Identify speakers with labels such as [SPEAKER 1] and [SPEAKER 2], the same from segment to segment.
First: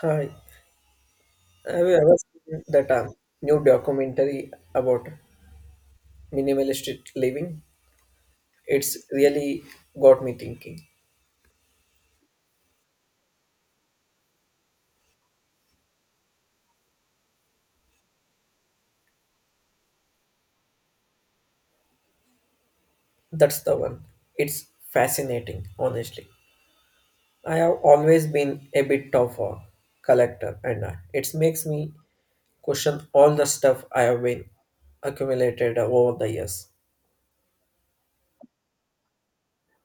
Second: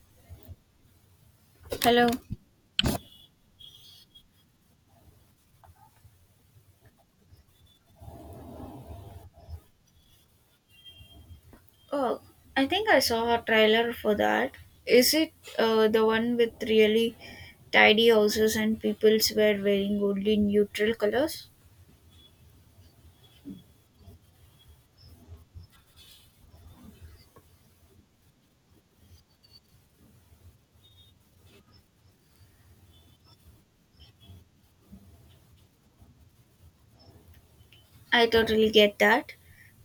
[SPEAKER 1] Hi, have you
[SPEAKER 2] Hello.
[SPEAKER 1] ever seen that new documentary about minimalist living? It's really got me thinking.
[SPEAKER 2] Oh, I think I saw a trailer for that. Is it the one with really tidy houses and peoples were wearing only neutral colors?
[SPEAKER 1] That's the one. It's fascinating, honestly. I have always been a bit of a collector, and it makes me question all the stuff I have been accumulated over the years.
[SPEAKER 2] I totally get that.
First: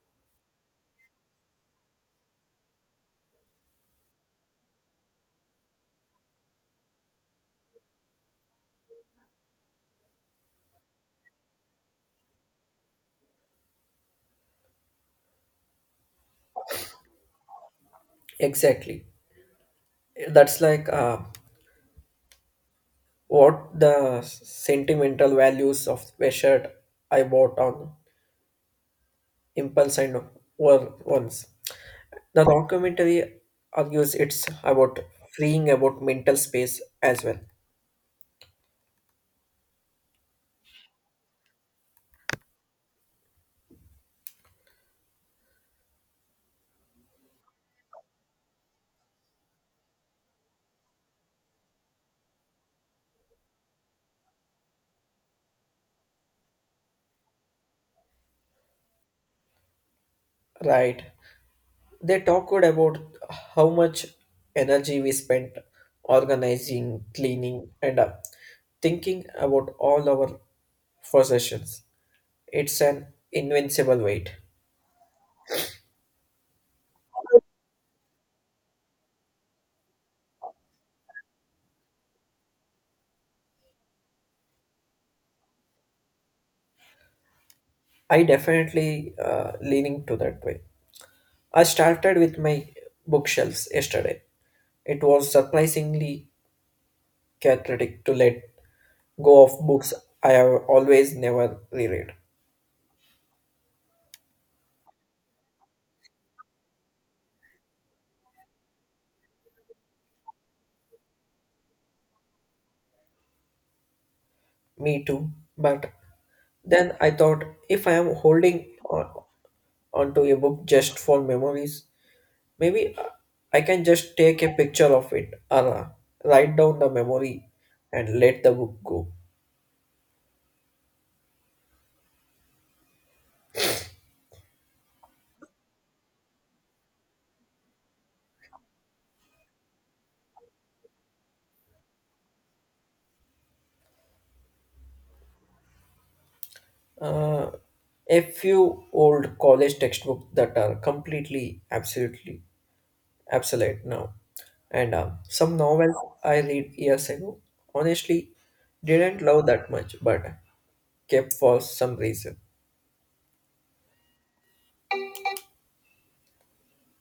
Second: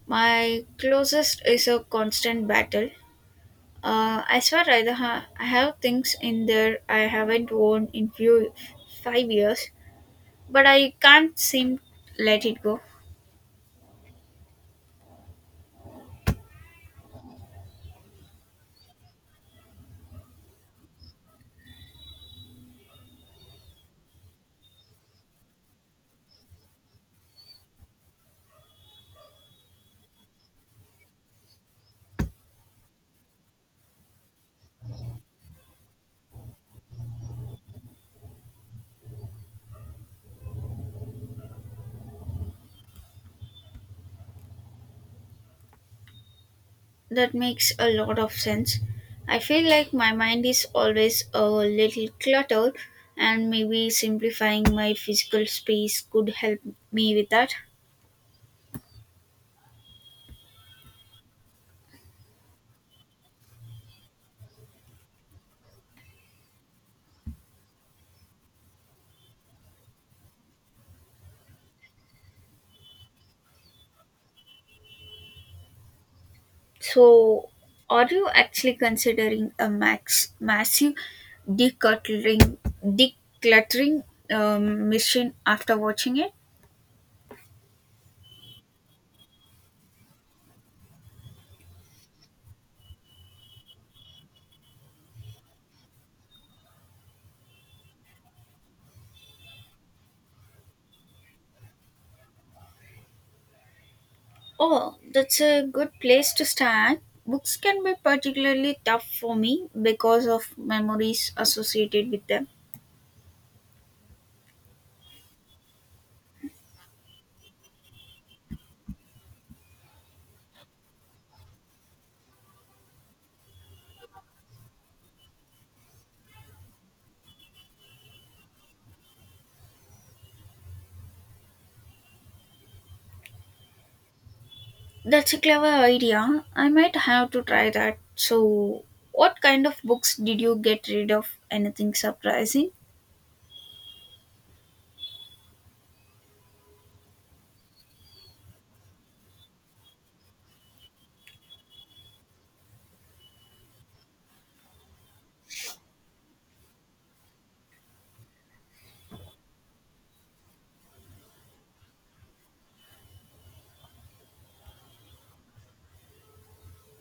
[SPEAKER 2] My closest is a constant battle. I swear I have things in there I haven't worn in few 5 years, but I can't seem let it go.
[SPEAKER 1] Exactly. That's like what the sentimental values of a shirt I bought on impulse and war ones. The documentary argues it's about freeing about mental space as well,
[SPEAKER 2] That makes a lot of sense. I feel like my mind is always a little cluttered, and maybe simplifying my physical space could help me with that.
[SPEAKER 1] right? They talked about how much energy we spent organizing, cleaning, and thinking about all our possessions. It's an invincible weight.
[SPEAKER 2] So, are you actually considering a max massive decluttering decluttering mission after watching it?
[SPEAKER 1] I definitely leaning to that way. I started with my bookshelves yesterday. It was surprisingly cathartic to let go of books I have always never reread.
[SPEAKER 2] Oh, that's a good place to start. Books can be particularly tough for me because of memories associated with them.
[SPEAKER 1] Me too. But then I thought if I am holding on onto a book just for memories, maybe I can just take a picture of it or write down the memory and let the book go.
[SPEAKER 2] That's a clever idea. I might have to try that. So, what kind of books did you get rid of? Anything surprising?
[SPEAKER 1] Uh, a few old college textbooks that are completely, absolutely absolute no. And some novels I read years ago, honestly, didn't love that much, but kept for some reason.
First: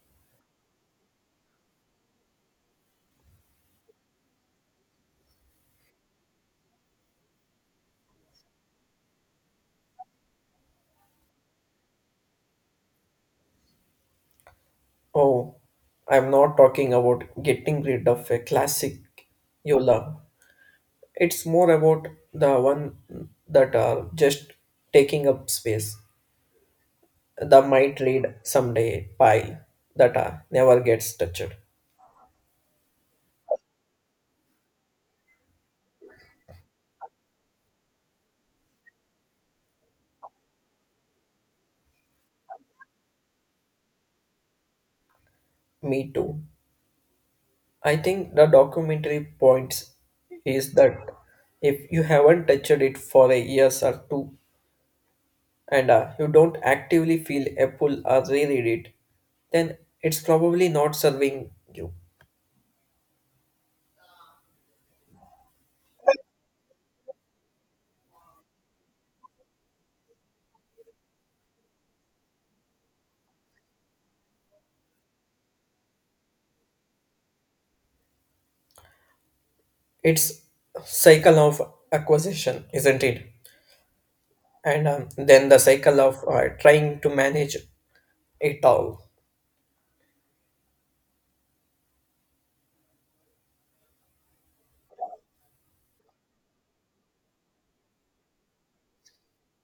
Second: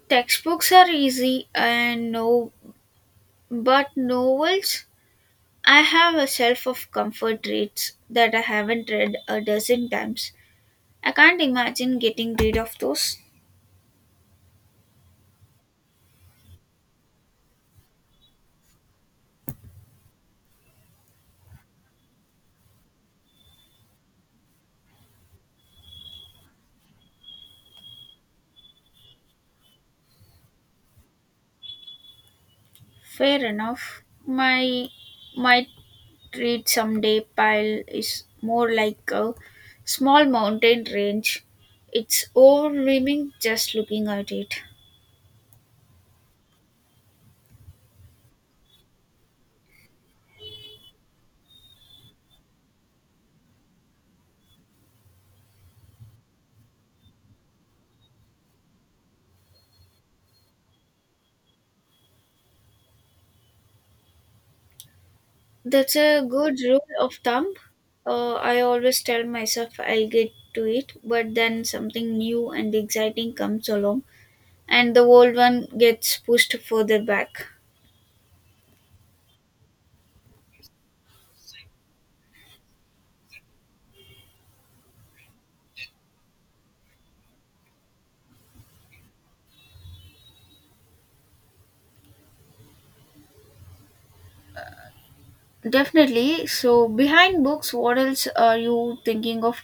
[SPEAKER 2] Textbooks are easy and no, but novels? I have a shelf of comfort reads that I haven't read a dozen times. I can't imagine getting rid of those.
[SPEAKER 1] Oh, I'm not talking about getting rid of a classic you love. It's more about the one that are just taking up space. The might read someday pile that never gets touched.
[SPEAKER 2] Fair enough. My might treat someday pile is more like a small mountain range. It's overwhelming just looking at it.
[SPEAKER 1] Me too. I think the documentary points is that if you haven't touched it for a years or two and you don't actively feel a pull or reread it, then it's probably not serving you.
[SPEAKER 2] That's a good rule of thumb. I always tell myself I'll get to it, but then something new and exciting comes along, and the old one gets pushed further back.
[SPEAKER 1] It's cycle of acquisition, isn't it? And then the cycle of trying to manage it all.
[SPEAKER 2] Definitely. So, behind books, what else are you thinking of?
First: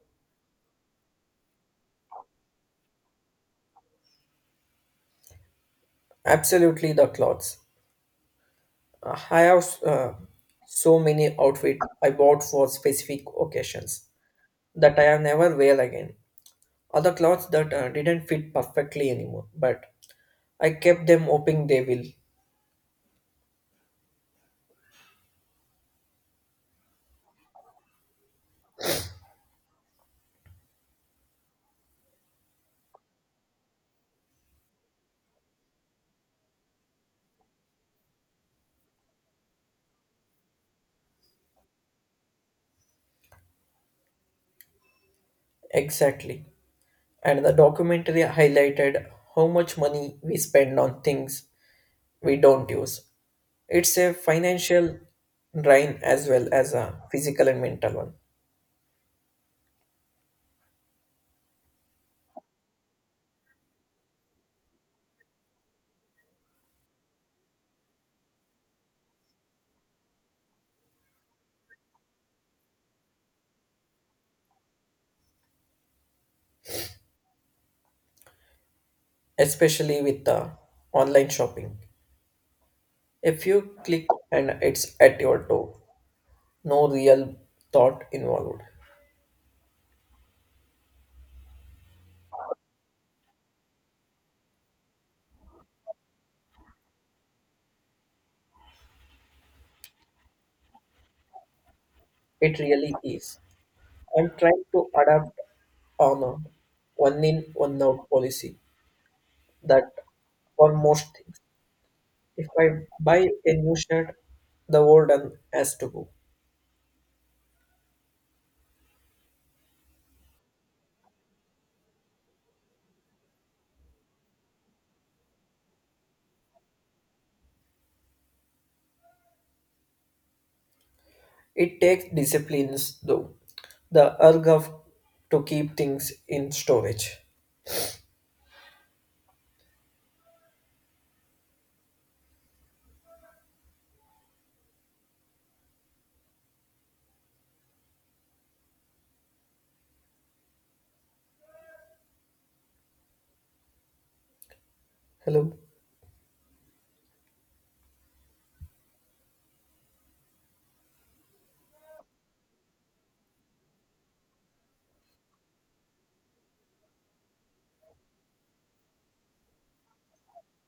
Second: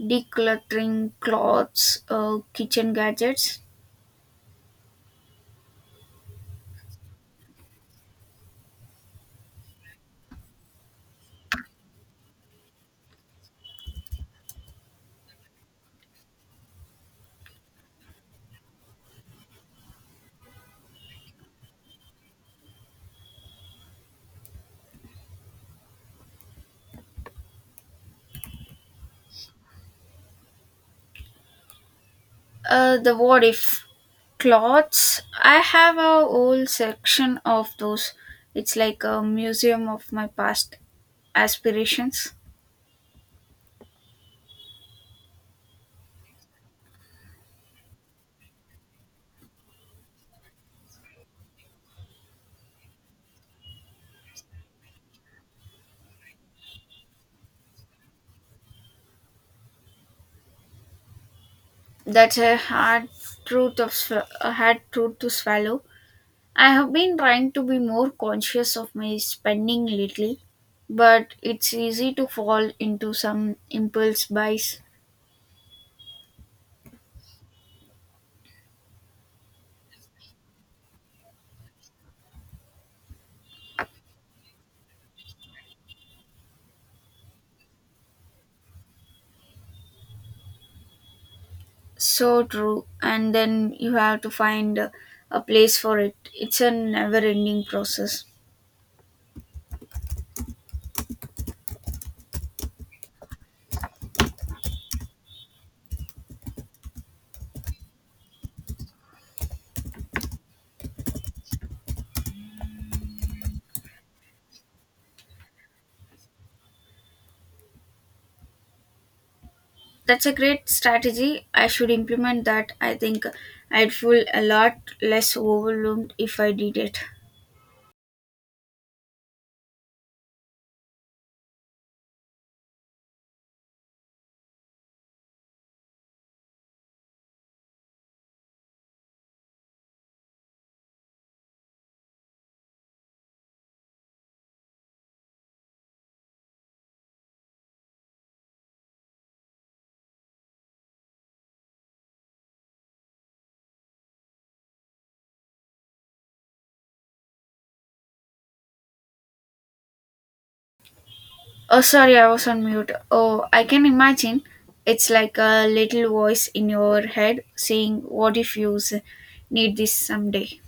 [SPEAKER 2] Decluttering clothes, kitchen gadgets?
[SPEAKER 1] Absolutely, the clothes. I have so many outfits I bought for specific occasions that I have never wear again. Other clothes that didn't fit perfectly anymore, but I kept them hoping they will.
[SPEAKER 2] The what if clothes. I have a whole section of those. It's like a museum of my past aspirations.
[SPEAKER 1] Exactly. And the documentary highlighted how much money we spend on things we don't use. It's a financial drain as well as a physical and mental one,
[SPEAKER 2] That's a hard truth of sw- a hard truth to swallow. I have been trying to be more conscious of my spending lately, but it's easy to fall into some impulse buys.
[SPEAKER 1] especially with the online shopping. If you click and it's at your door, no real thought involved.
[SPEAKER 2] So true, and then you have to find a place for it. It's a never-ending process.
[SPEAKER 1] It really is. I'm trying to adapt on a one in one out policy that for most things. If I buy a new shirt, the old one has to go.
[SPEAKER 2] That's a great strategy. I should implement that. I think I'd feel a lot less overwhelmed if I did it.
[SPEAKER 1] It takes disciplines though. The urge of to keep things in storage. Hello.
[SPEAKER 2] Oh, sorry, I was on mute. Oh, I can imagine. It's like a little voice in your head saying, what if need this someday?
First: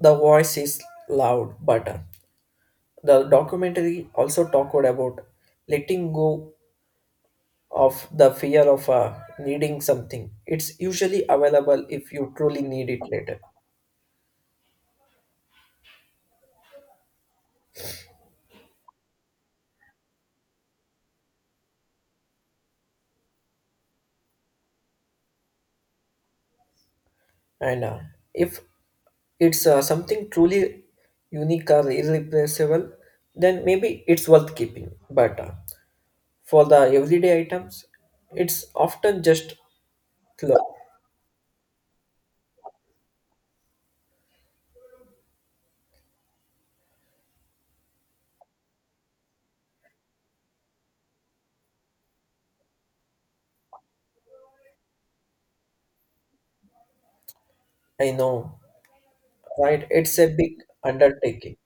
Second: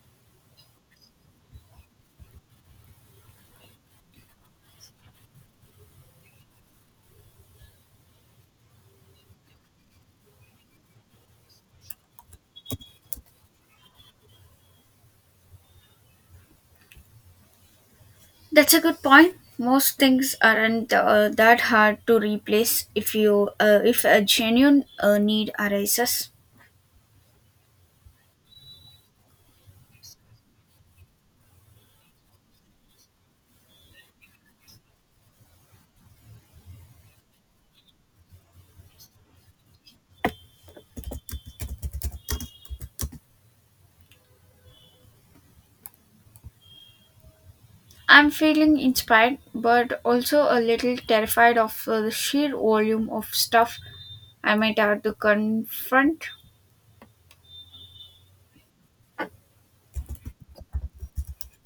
[SPEAKER 1] The voice is loud, but the documentary also talked about letting go of the fear of needing something. It's usually available if you truly need it later.
[SPEAKER 2] That's a good point. Most things aren't that hard to replace if a genuine need arises.
[SPEAKER 1] And if it's something truly unique or irreplaceable, then maybe it's worth keeping. But for the everyday items, it's often just clothes.
[SPEAKER 2] I'm feeling inspired, but also a little terrified of the sheer volume of stuff I might have to confront.
[SPEAKER 1] I know, right? It's a big undertaking.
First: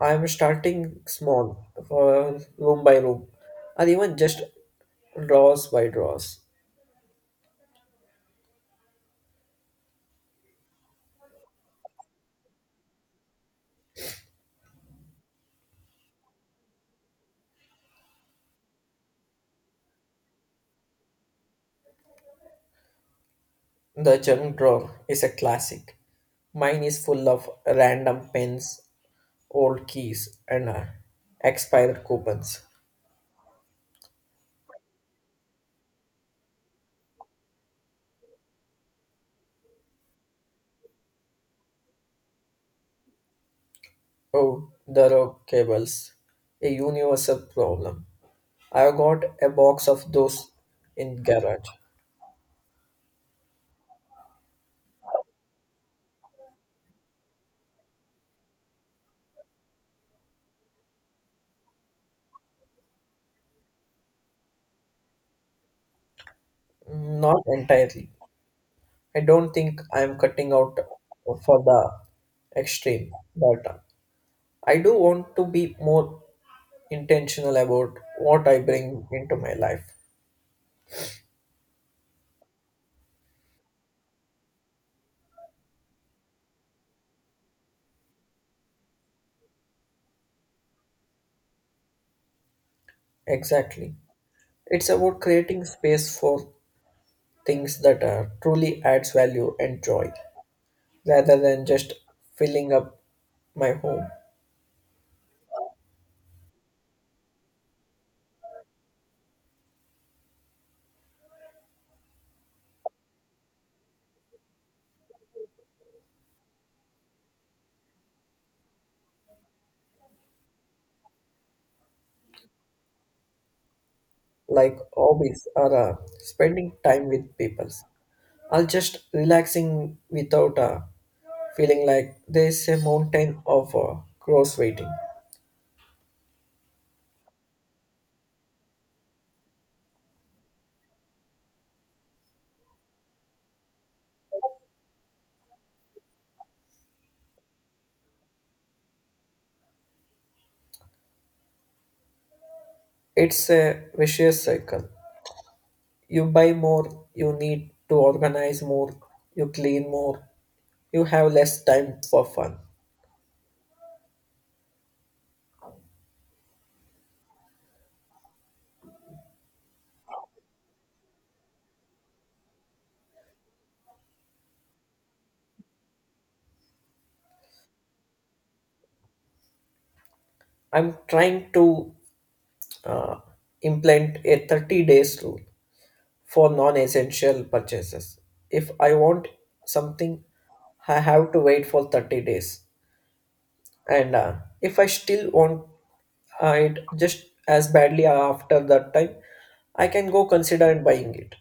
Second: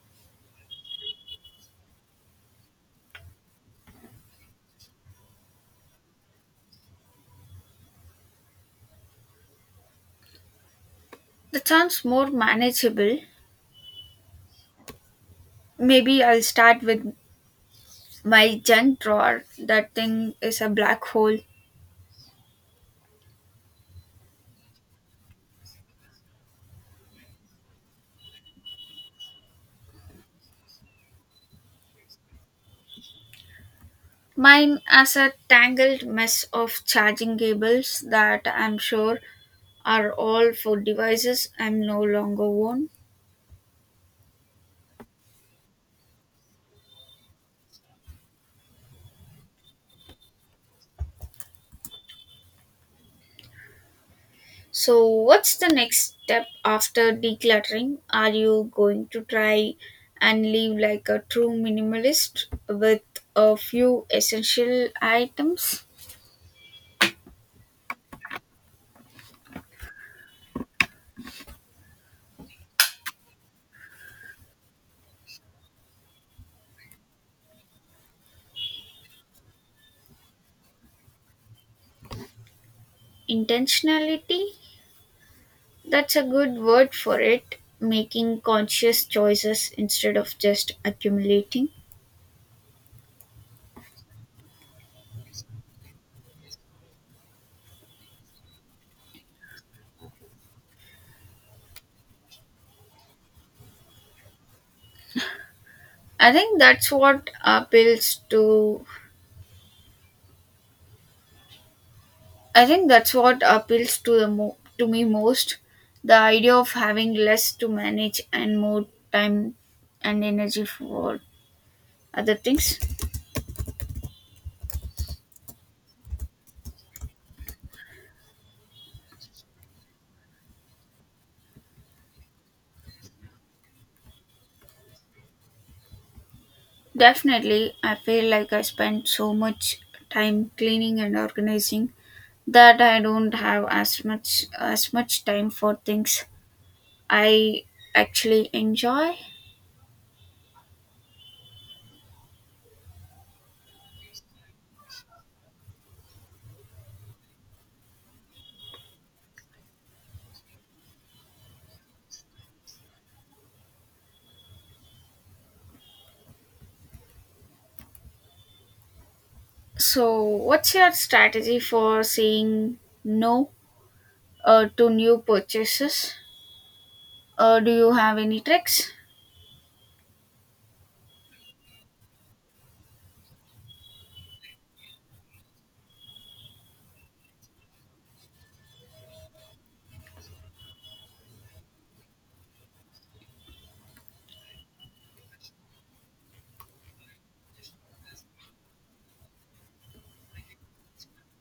[SPEAKER 1] I'm starting small for room by room, or even just drawers by drawers.
[SPEAKER 2] That sounds more manageable. Maybe I'll start with my junk drawer. That thing is a black hole.
[SPEAKER 1] The junk drawer is a classic. Mine is full of random pens, old keys, and expired coupons.
[SPEAKER 2] Mine has a tangled mess of charging cables that I'm sure are all for devices I'm no longer on.
[SPEAKER 1] Oh, the rogue cables, a universal problem. I've got a box of those in garage.
[SPEAKER 2] So, what's the next step after decluttering? Are you going to try and live like a true minimalist with a few essential items?
[SPEAKER 1] Not entirely. I don't think I'm cutting out for the extreme, but I do want to be more intentional about what I bring into my life.
[SPEAKER 2] Intentionality? That's a good word for it. Making conscious choices instead of just accumulating.
[SPEAKER 1] Exactly. It's about creating space for things that truly adds value and joy, rather than just filling up my home,
[SPEAKER 2] I think that's what appeals to I think that's what appeals to to me most. The idea of having less to manage and more time and energy for other things.
[SPEAKER 1] like hobbies or spending time with people. I'll just relaxing without feeling like there's a mountain of cross waiting.
[SPEAKER 2] Definitely, I feel like I spend so much time cleaning and organizing that I don't have as much time for things I actually enjoy.
[SPEAKER 1] It's a vicious cycle. You buy more, you need to organize more, you clean more, you have less time for fun.
[SPEAKER 2] So, what's your strategy for saying no to new purchases? Do you have any tricks?
[SPEAKER 1] I'm trying to uh, implement a 30 days rule for non-essential purchases. If I want something, I have to wait for 30 days. And if I still want it just as badly after that time, I can go consider and buying it.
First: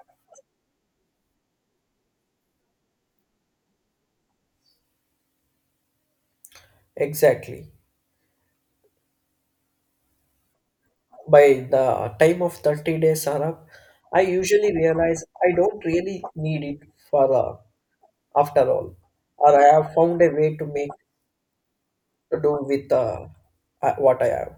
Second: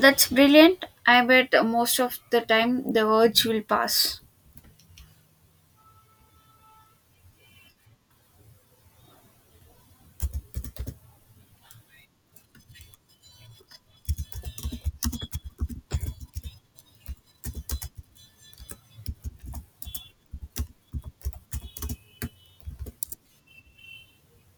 [SPEAKER 2] That's brilliant. I bet most of the time the urge will pass.
[SPEAKER 1] Exactly. By the time of 30 days are up, I usually realize I don't really need it for after all, or I have found a way to make to do with what I have.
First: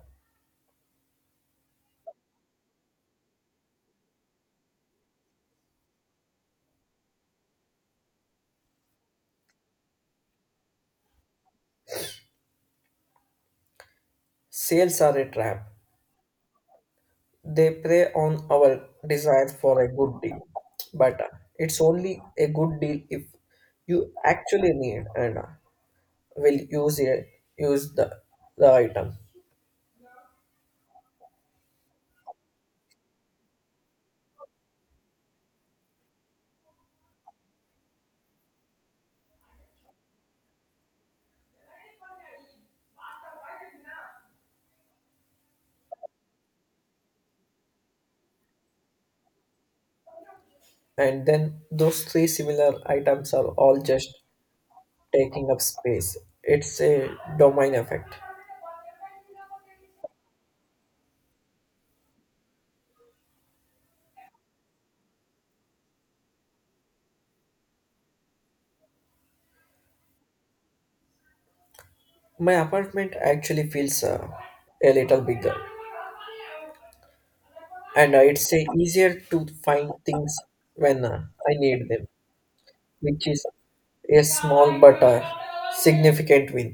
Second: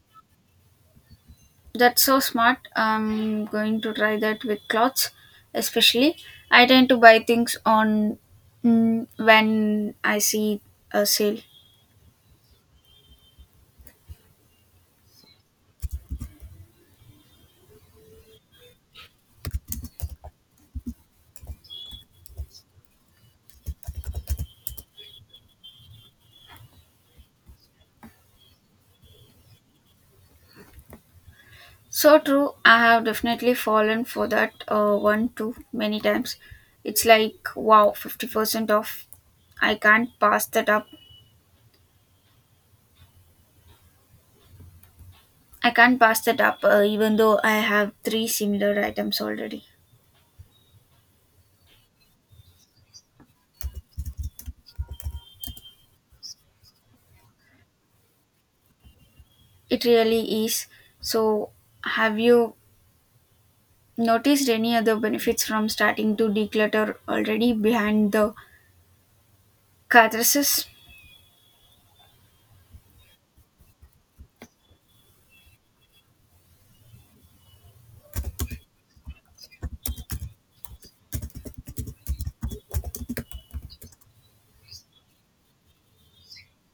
[SPEAKER 2] That's so smart. I'm going to try that with clothes, especially. I tend to buy things on when I see a sale.
[SPEAKER 1] Sales are a trap. They prey on our desire for a good deal, but it's only a good deal if you actually need and will use it, use the item.
[SPEAKER 2] So true. I have definitely fallen for that one too many times. It's like wow, 50% off. I can't pass that up. I can't pass that up, even though I have three similar items already.
[SPEAKER 1] And then those three similar items are all just taking up space. It's a domain effect.
[SPEAKER 2] It really is. So, have you noticed any other benefits from starting to declutter already behind the catharsis?
[SPEAKER 1] My apartment actually feels a little bigger, and it's easier to find things when I need them, which is a small but a significant win.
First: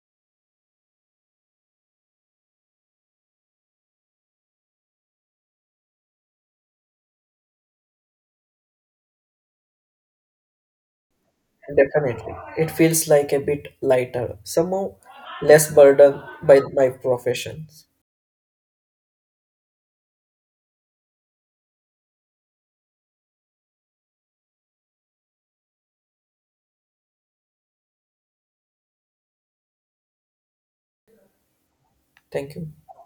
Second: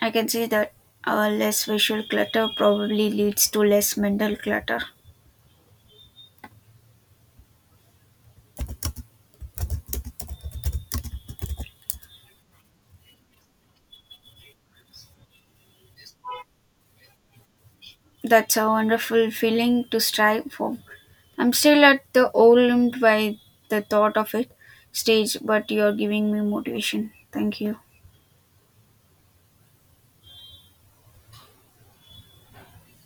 [SPEAKER 2] I can see that less visual clutter probably leads to less mental clutter.
[SPEAKER 1] Definitely. It feels like a bit lighter, somehow less burdened by my professions.
[SPEAKER 2] That's a wonderful feeling to strive for. I'm still at the overwhelmed by the thought of it stage, but you're giving me motivation. Thank you.
[SPEAKER 1] Thank you.